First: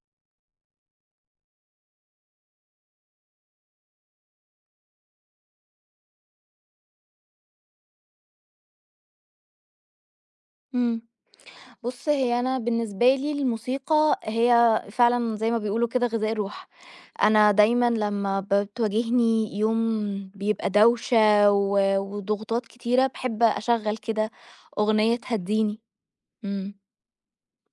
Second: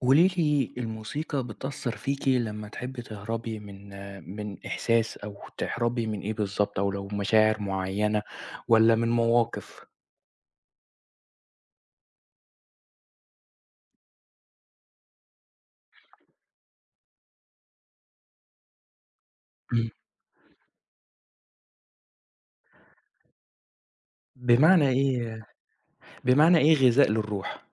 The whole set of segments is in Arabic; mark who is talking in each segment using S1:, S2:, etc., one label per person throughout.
S1: قولي لي الموسيقى بتأثّر فيكِ لمّا تحبّي تهربي من إحساس أو تهربي من إيه بالضبط أو لو مشاعر معيّنة والّا من مواقف؟
S2: إمم. بُص، هي أنا بالنسبة لي الموسيقى هي فعلًا زي ما بيقولوا كده غذاء الروح. أنا دايمًا لمّا بتواجهني
S1: إمم.
S2: يوم بيبقى دوشة و وضغوطات كتيرة، باحب أشغّل كده
S1: بمعنى
S2: أغنية
S1: إيه
S2: تهدّيني.
S1: بمعنى إيه
S2: إمم.
S1: غذاء للروح؟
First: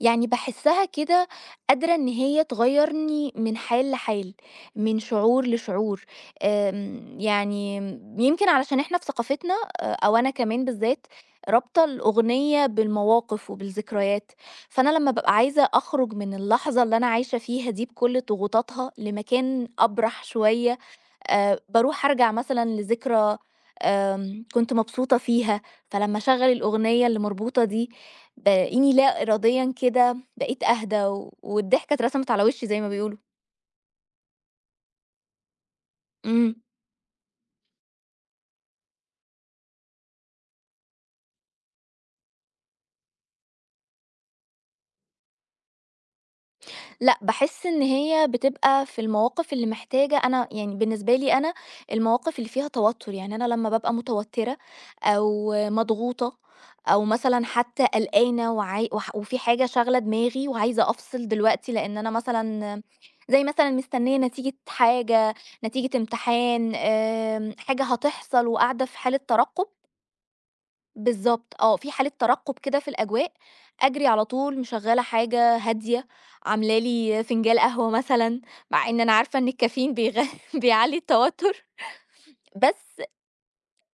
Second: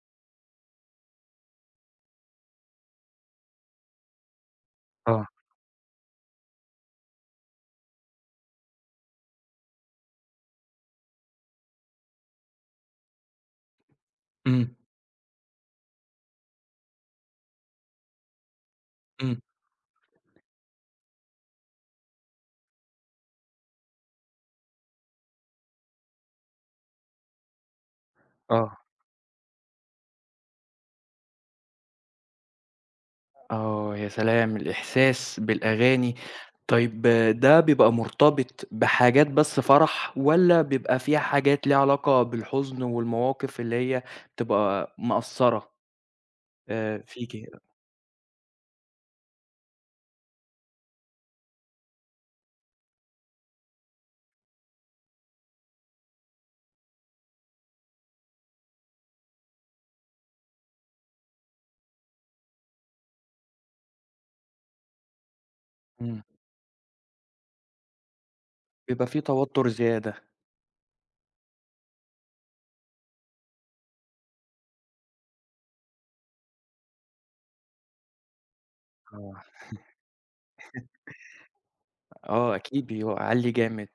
S2: يعني باحسّها كده قادرة إن هي تغيّرني من حال لحال، من
S1: آه.
S2: شعور لشعور، يعني يمكن علشان إحنا في ثقافتنا أو أنا كمان بالذات رابطة الأغنية بالمواقف وبالذكريات،
S1: إمم،
S2: فأنا لمّا بابقى عايزة أخرج من اللحظة اللي أنا عايشة فيها دي بكل ضغوطاتها
S1: إمم،
S2: لمكان أبرح شوية باروح أرجع مثلًا لذكرى كنت مبسوطة فيها، فلمّا أشغّل الأغنية اللي مربوطة دي
S1: آه،
S2: بالاقيني لا إراديًا كده بقيت أهدى و والضحكة اترسمت على وشّي زي ما بيقولوا.
S1: آه، يا سلام الإحساس بالأغاني،
S2: إمم.
S1: طيب ده بيبقى مرتبط بحاجات بس فرح والّا بيبقى فيها حاجات ليها علاقة بالحزن والمواقف اللي هي بتبقى مأثّرة
S2: لأ،
S1: فيكِ؟
S2: باحس إن هي بتبقى في المواقف اللي محتاجة أنا يعني بالنسبة لي أنا المواقف اللي فيها توتر، يعني أنا لمّا بابقى متوترة أو مضغوطة أو مثلًا حتى قلقانة وعاي وح وفي حاجة شاغلة دماغي وعايزة أفصل دلوقتي لإن أنا مثلًا زي مثلًا مستنية نتيجة حاجة، نتيجة
S1: إمم.
S2: امتحان، حاجة هتحصل وقاعدة في
S1: بيبقى
S2: حالة
S1: في
S2: ترقب.
S1: توتر زيادة،
S2: بالضبط آه، في حالة ترقُّب كده في الأجواء، أجري على طول مشغّلة حاجة هادية، عاملة لي فنجان قهوة مثلًا، مع إن أنا عارفة
S1: آه،
S2: إن الكافيين بيعلّي التوتُّر،
S1: آه أكيد
S2: بس
S1: بيعلّي جامد.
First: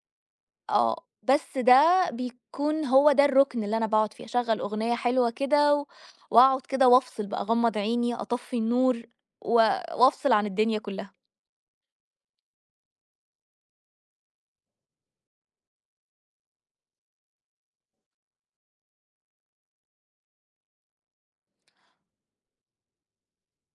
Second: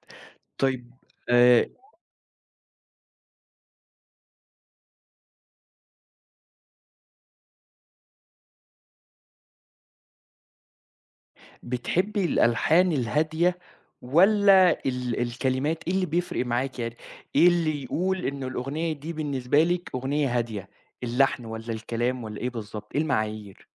S1: طيب
S2: بس
S1: آآ،
S2: ده بيكون هو ده الرُكن اللي أنا باقعُد فيه، أشغّل أغنية حلوة كده و وأقعُد كده وأفصِل بقى، أغمّض عيني، أطفّي النور و وأفصِل عن الدنيا كُلّها.
S1: بتحبي الألحان الهادية والّا الكلمات، إيه اللي بيفرق معاكِ يعني؟ إيه اللي يقول إن الأغنية دي بالنسبة لِك أغنية هادية، اللحن والّا الكلام والّا إيه بالضبط، إيه المعايير؟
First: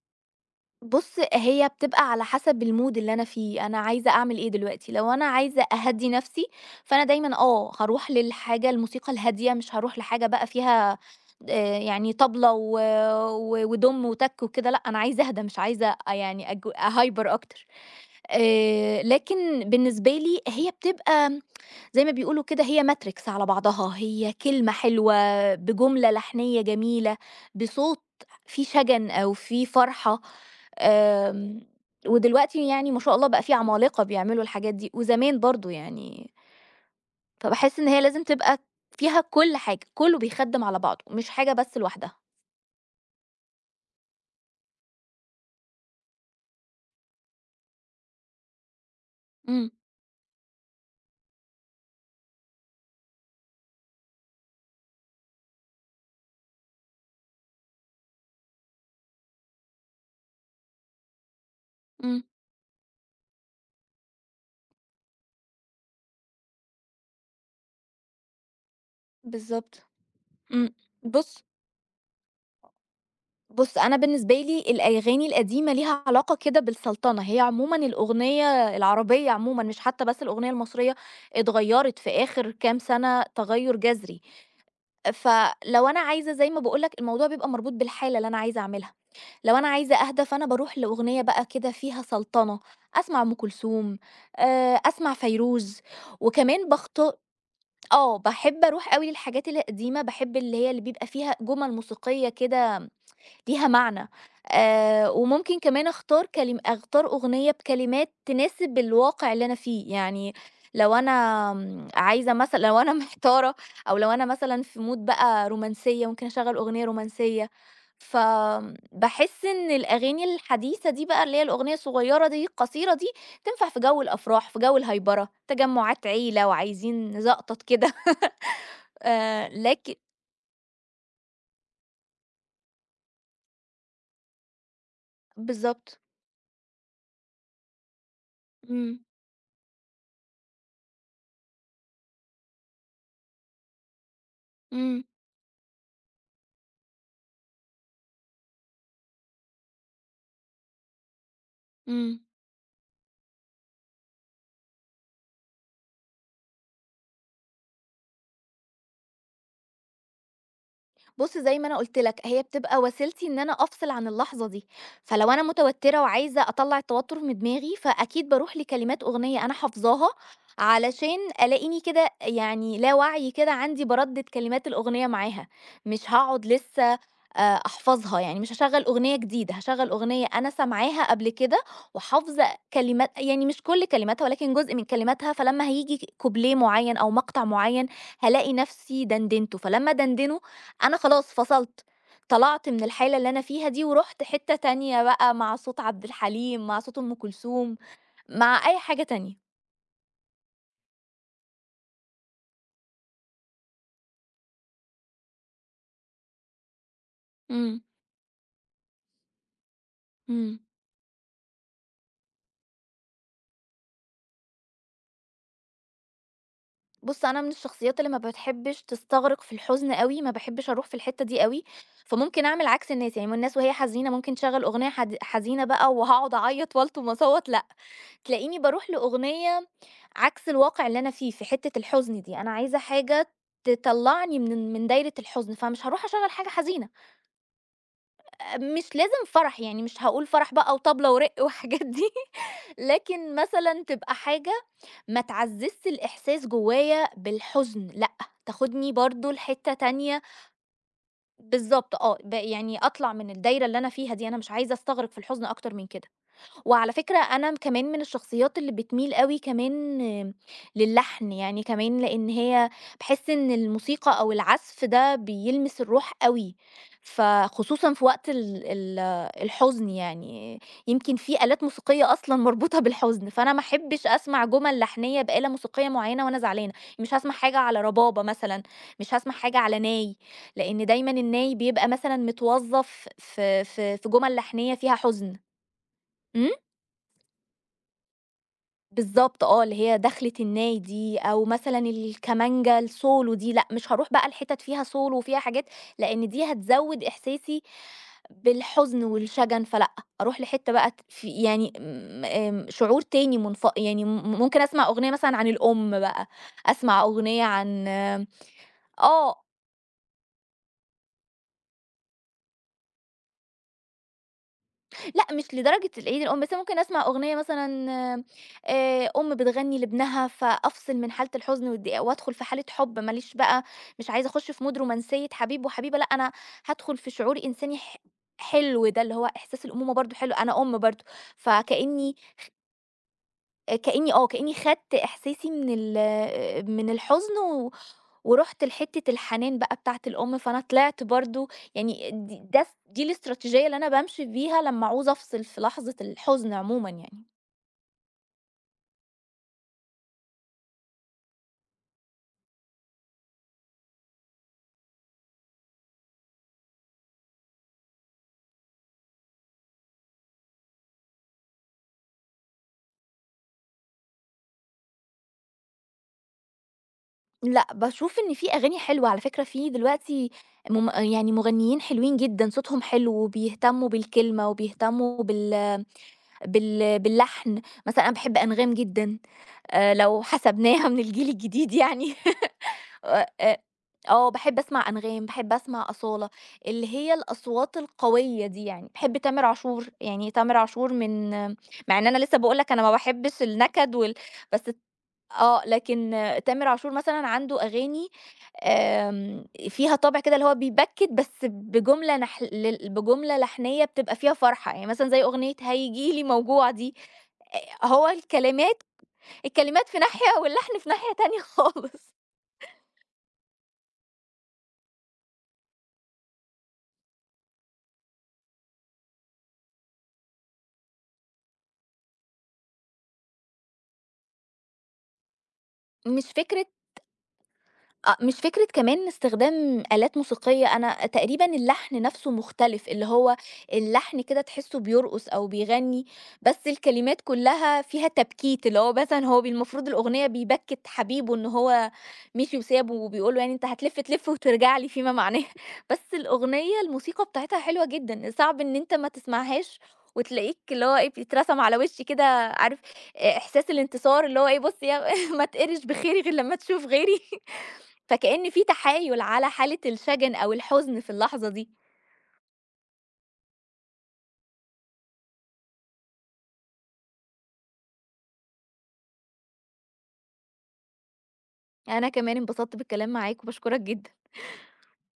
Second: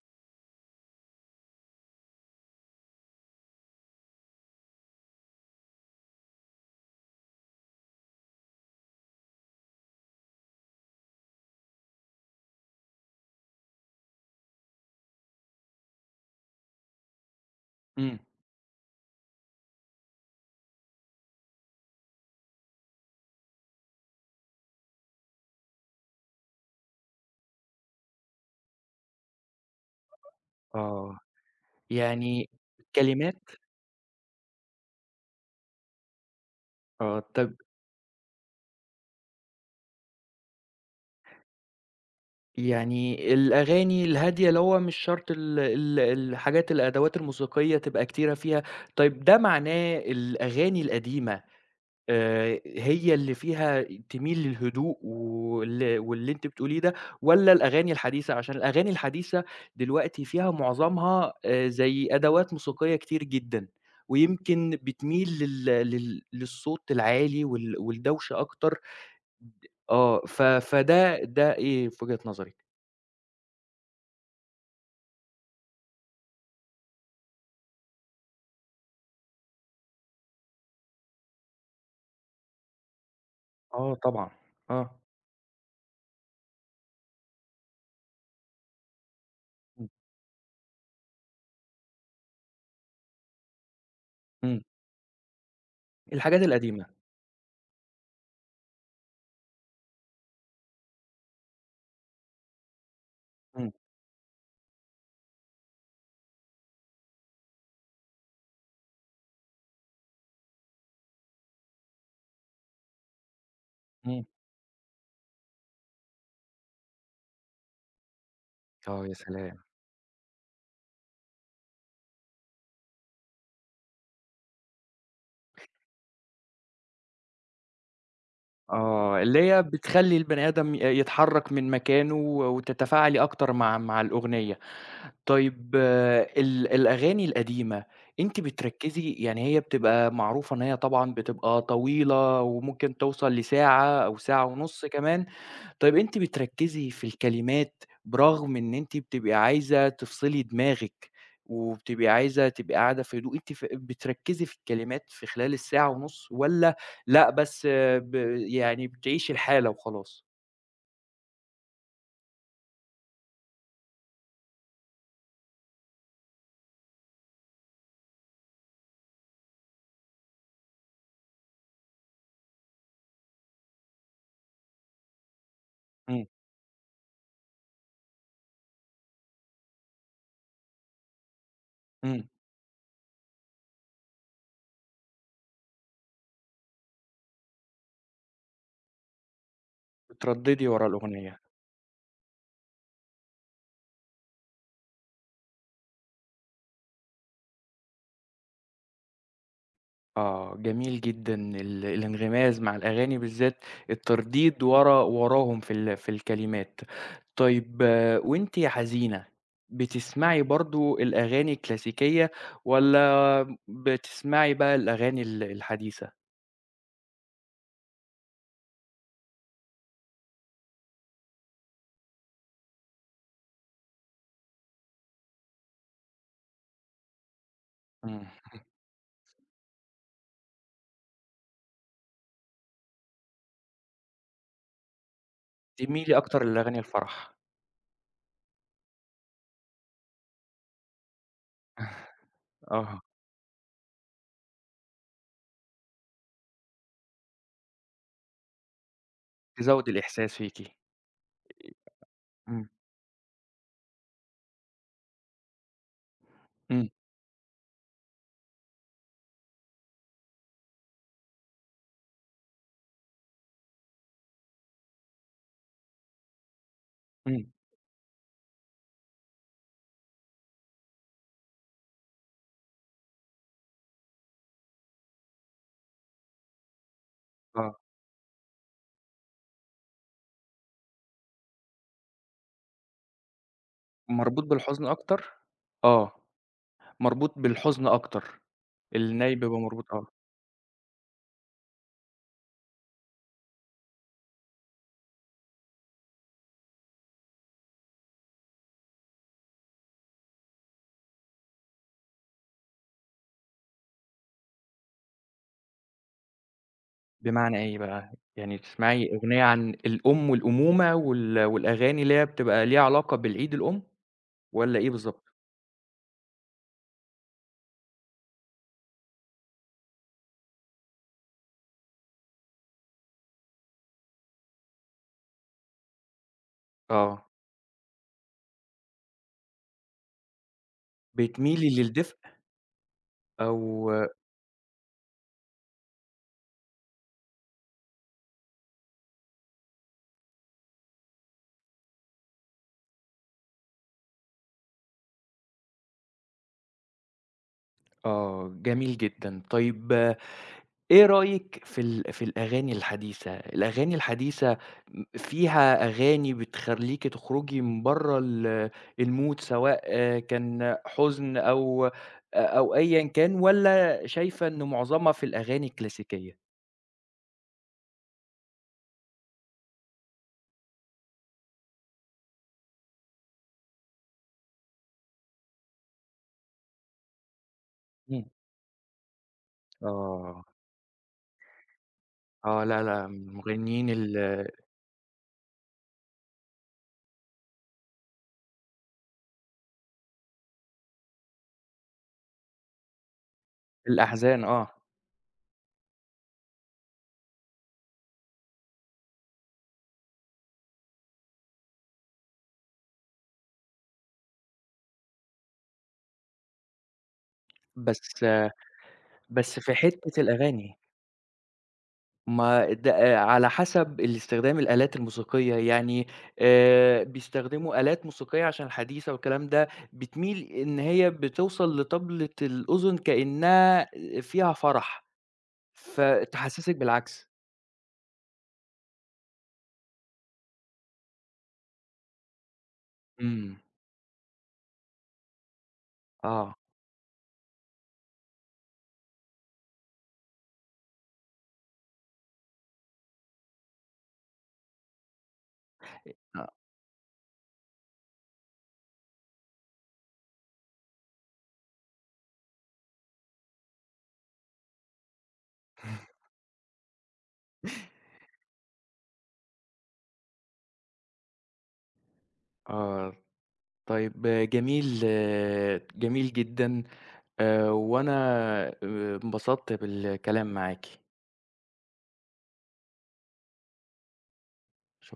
S2: بُص، هي بتبقى على حسب الmood اللي أنا فيه، أنا عايزة أعمل إيه دلوقتي، لو أنا عايزة أهدّي نَفْسي، فأنا دايمًا هاروح للحاجة الموسيقى الهادية، مش هاروح لحاجة بقى فيها يعني طبلة و و ودُم وتَك وكده لأ، أنا عايزة أهدى مش عايزة يعني أهايبر أكتر.
S1: إمم،
S2: لكن بالنسبة لي هي بتبقى زي ما بيقولوا كده هي ماتريكس على بعضها، هي كلمة حلوة، بجملة لحنية جميلة، بصوت فيه شَجَن أو فيه فرحة،
S1: آه،
S2: آمم،
S1: يعني
S2: ودلوقتي يعني ما شاء الله
S1: الكلمات
S2: بقى في عمالقة بيعملوا الحاجات دي، وزمان برضه يعني،
S1: آه، طب
S2: فباحس إن هي لازم تبقى فيها كل حاجة، كله بيخدّم على بعضه، مش حاجة بس لوحدها.
S1: يعني الأغاني الهادية اللي هو مش شرط ال ال الحاجات الأدوات الموسيقية تبقى كتيرة فيها، طيب ده
S2: إمم.
S1: معناه الأغاني القديمة هي اللي فيها تميل للهدوء واللي أنتِ بتقوليه ده، والّا الأغاني الحديثة؟ عشان الأغاني الحديثة دلوقتي فيها معظمها زي
S2: إمم.
S1: أدوات موسيقية كتير جدًا، ويمكن بتميل لل لل للصوت العالي والدوشة أكتر،
S2: بالضبط.
S1: آه
S2: إمم.
S1: فده
S2: بُص
S1: ده إيه في وجهة نظرِك؟
S2: بُص، أنا بالنسبة لي الأغاني القديمة ليها علاقة كده بالسلطنة، هي عمومًا الأغنية العربية عمومًا مش حتى بس الأغنية المصرية اتغيّرت في آخر كام سنة تغيُّر
S1: آه
S2: جذري.
S1: طبعًا، آه.
S2: فلو أنا عايزة زي ما باقول لك الموضوع بيبقى مربوط بالحالة اللي أنا عايزة أعملها، لو أنا
S1: إمم.
S2: عايزة أهدى فأنا باروح لأغنية بقى كده فيها سلطنة، أسمع أم كلثوم،
S1: إمم.
S2: أسمع فيروز،
S1: الحاجات
S2: وكمان
S1: القديمة.
S2: باخت آه، باحب أروح أوي للحاجات القديمة، باحب اللي هي اللي بيبقى فيها جُمل موسيقية كده ليها
S1: إمم،
S2: معنى. وممكن كمان أختار أختار أغنية بكلمات تناسب الواقع اللي أنا فيه، يعني لو أنا عايزة مثلًا لو أنا محتارة أو لو
S1: إمم.
S2: أنا مثلًا في mood بقى رومانسية، ممكن أشغّل أغنية رومانسية.
S1: آه، يا
S2: فباحس
S1: سلام!
S2: إن الأغاني الحديثة دي بقى اللي هي الأغنية الصغيرة دي، القصيرة دي، تنفع في جو الأفراح، في جو الهايبرة، تجمعات عيلة وعايزين نزقطط كده
S1: آه، اللي هي
S2: لكن
S1: بتخلّي البني آدم يتحرّك من مكانه وتتفاعلي أكتر مع الأغنية. طيب
S2: بالضبط.
S1: الأغاني القديمة أنتِ
S2: إمم.
S1: بتركّزي يعني هي بتبقى معروفة إن هي طبعًا بتبقى طويلة وممكن توصل لساعة أو ساعة ونُص
S2: إمم.
S1: كمان. طيب أنتِ بتركّزي في الكلمات برغم إن أنتِ بتبقي عايزة تفصلي دماغِك، وبتبقي
S2: إمم.
S1: عايزة تبقي قاعدة في هدوء، أنتِ بتركّزي في الكلمات في خلال الساعة ونُص والّا لأ بس آه، يعني بتعيشي الحالة وخلاص؟
S2: بُص زي ما أنا قُلت لك، هي بتبقى وسيلتي إن أنا أفصل عن اللحظة دي، فلو أنا متوترة وعايزة أطلّع التوتر من دماغي، فأكيد باروح لكلمات أغنية أنا حافظاها، علشان ألاقيني كده يعني لا وعي كده عندي باردد كلمات الأغنية معاها، مش
S1: إمم،
S2: هاقعد لسه أحفظها، يعني مش هاشغّل أغنية جديدة، هاشغّل أغنية أنا سامعاها قبل كده
S1: إمم،
S2: وحافظة كلمات يعني مش كل كلماتها ولكن جزء من كلماتها، فلمّا هييجي كوبليه معيّن أو مقطع معيّن هالاقي نفسي دندنته، فلمّا أدندنه
S1: بتردّدي ورا
S2: أنا خلاص
S1: الأغنية.
S2: فصلت، طلعت من الحالة اللي أنا فيها دي ورُحت حتّة تانية بقى مع صوت عبد الحليم، مع صوت أم كلثوم، مع أي حاجة تانية.
S1: آه، جميل جدًا الانغماز مع الأغاني بالذات، الترديد وراهم في الكلمات.
S2: إمم.
S1: طيب وأنتِ حزينة، بتسمعي
S2: إمم.
S1: برضه الأغاني الكلاسيكية والّا بتسمعي بقى الأغاني الحديثة؟
S2: بُص، أنا من الشخصيات اللي ما بتحبش تستغرق في الحزن أوي، ما باحبش أروح في الحتّة دي أوي، فممكن أعمل عكس الناس، يعني الناس وهي حزينة ممكن تشغّل أغنية حزينة بقى وهاقعد أعيّط وألطم وأصوّت، لأ،
S1: إمم،
S2: تلاقيني باروح لأغنية عكس الواقع اللي أنا فيه، في حتّة الحزن دي، أنا عايزة حاجة تطلّعني من دايرة الحزن، فمش هاروح
S1: تميلي
S2: أشغّل
S1: أكتر
S2: حاجة
S1: للأغاني
S2: حزينة.
S1: الفرح،
S2: مش لازم فرح، يعني مش هاقول فرح بقى وطبلة ورق والحاجات دي،
S1: آه،
S2: لكن مثلًا تبقى حاجة ما تعزّزش الإحساس جوايا بالحزن، لأ، تاخدني برضه لحتّة
S1: تزوّد
S2: تانية.
S1: الإحساس فيكِ.
S2: بالضبط آه،
S1: إمم،
S2: يعني أطلع من الدايرة اللي أنا فيها دي، أنا مش عايزة أستغرق في الحزن أكتر من كده.
S1: إمم،
S2: وعلى فكرة أنا كمان من الشخصيات اللي بتميل أوي كمان آه، للحن، يعني كمان لإن هي باحس إن الموسيقى أو العزف ده بيلمس الروح أوي،
S1: إمم،
S2: فخصوصًا في وقت ال ال الحزن يعني. يمكن في آلات موسيقية أصلًا مربوطة بالحزن، فأنا ما أحبش أسمع جُمل لحنية بآلة موسيقية معينة وأنا زعلانة، مش هاسمع حاجة على
S1: آه،
S2: ربابة مثلًا، مش هاسمع حاجة على ناي، لإن دايمًا الناي بيبقى مثلًا متوظّف في جُمل
S1: مربوط
S2: لحنية
S1: بالحزن
S2: فيها حزن.
S1: أكتر؟ آه،
S2: إمم؟
S1: مربوط بالحزن أكتر، الناي
S2: بالضبط
S1: بيبقى
S2: آه، اللي
S1: مربوط
S2: هي
S1: آه.
S2: دخلة النادي أو مثلًا الكمانجا الsolo دي، لأ مش هاروح بقى لحتت فيها solo وفيها حاجات، لإن دي هتزوّد إحساسي بالحزن والشجن، فلأ، أروح لحتة بقى ت ف يعني م آمم، شعور تاني يعني ممكن أسمع أغنية مثلًا عن الأم بقى، أسمع أغنية
S1: بمعنى إيه
S2: عن
S1: بقى؟ يعني تسمعي أغنية
S2: آه.
S1: عن الأم والأمومة والأغاني اللي هي بتبقى ليها علاقة بالعيد الأم والّا إيه بالضبط؟
S2: لأ مش لدرجة العيد الأم، بس ممكن أسمع أغنية مثلًا أم بتغني لابنها، فأفصل من حالة الحزن والضيقة وأدخل في حالة حُب، ما ليش بقى مش عايزة أخُش في mood رومانسية حبيب وحبيبة، لأ أنا هادخل في
S1: آه،
S2: شعور إنساني حلو ده، اللي هو إحساس الأمومة برضه حلو، أنا أم برضه،
S1: بتميلي
S2: فكإني
S1: للدفء أو
S2: كإني آه، كإني خدت إحساسي من الحزن و ورُحت لحتّة الحنان بقى بتاعة الأم، فأنا طلعت برضه يعني د ده دي الاستراتيجية اللي أنا بامشي بيها لمّا عاوزة أفصل في لحظة الحزن عمومًا يعني.
S1: آه، جميل جدًا. طيب إيه رأيك في الأغاني الحديثة؟ الأغاني الحديثة فيها أغاني بتخلّيكِ تخرجي من برّه الmood سواء كان حزن أو أيًا كان والّا شايفة إن معظمها في الأغاني الكلاسيكية؟
S2: لأ، باشوف إن في أغاني حلوة على فكرة، في دلوقتي يعني مغنيين حلوين جدًا، صوتهم حلو وبيهتموا بالكلمة وبيهتموا باللحن، مثلًا أنا
S1: إمم،
S2: باحب أنغام جدًا، لو
S1: آه.
S2: حسبناها من الجيل الجديد يعني.
S1: آه، لأ، لأ،
S2: آآ
S1: من
S2: آآ
S1: مغنيين
S2: باحب أسمع أنغام، باحب أسمع أصالة، اللي هي الأصوات القوية دي يعني، باحب تامر عاشور، يعني تامر عاشور من مع إن أنا لسه باقول لك أنا ما باحبش النكد
S1: الأحزان
S2: بس
S1: آه،
S2: لكن تامر عاشور مثلًا عنده أغاني فيها طابع كده اللي هو بيبكّت بس بجملة نح ل بجملة لحنية بتبقى فيها فرحة، يعني مثلًا زي أغنية هييجي لي موجوع دي،
S1: بس
S2: هو الكلمات
S1: بس في
S2: في
S1: حتّة
S2: ناحية واللحن
S1: الأغاني
S2: في ناحية تانية خالص.
S1: ما ده على حسب الاستخدام الآلات الموسيقية، يعني بيستخدموا آلات موسيقية عشان الحديثة والكلام ده، بتميل إن هي بتوصل لطبلة الأذن كإنها فيها فرح،
S2: مش فكرة
S1: فتحسسِك بالعكس.
S2: مش فكرة كمان استخدام آلات موسيقية، أنا تقريبًا اللحن نَفْسه مختلف، اللي هو
S1: إمم،
S2: اللحن كده تحسّه بيرقص أو بيغنّي، بس
S1: آه،
S2: الكلمات كُلّها فيها تبكيت، اللي هو مثلًا هو المفروض الأغنية بيبكّت حبيبه إن هو مشي وسابه وبيقول له يعني أنت هتلِف تلِف وترجع لي فيما معناه، بس
S1: آه،
S2: الأغنية الموسيقى بتاعتها حلوة جدًا، صعب إن أنت ما تسمعهاش وتلاقيك اللي هو إيه، بيترسم على وشّي كده عارف إحساس الانتصار اللي هو إيه، بُص يا ما تقِرِش بخيري غير لمّا تشوف غيري. فكأن في تحايل على حالة الشَجَن أو الحزن في اللحظة دي.
S1: آه. طيب آه، جميل آه، جميل جدًا، وأنا انبسطت بالكلام معاكِ.
S2: أنا كمان انبسطت بالكلام معاك وباشكرك جدًا.
S1: شكرًا.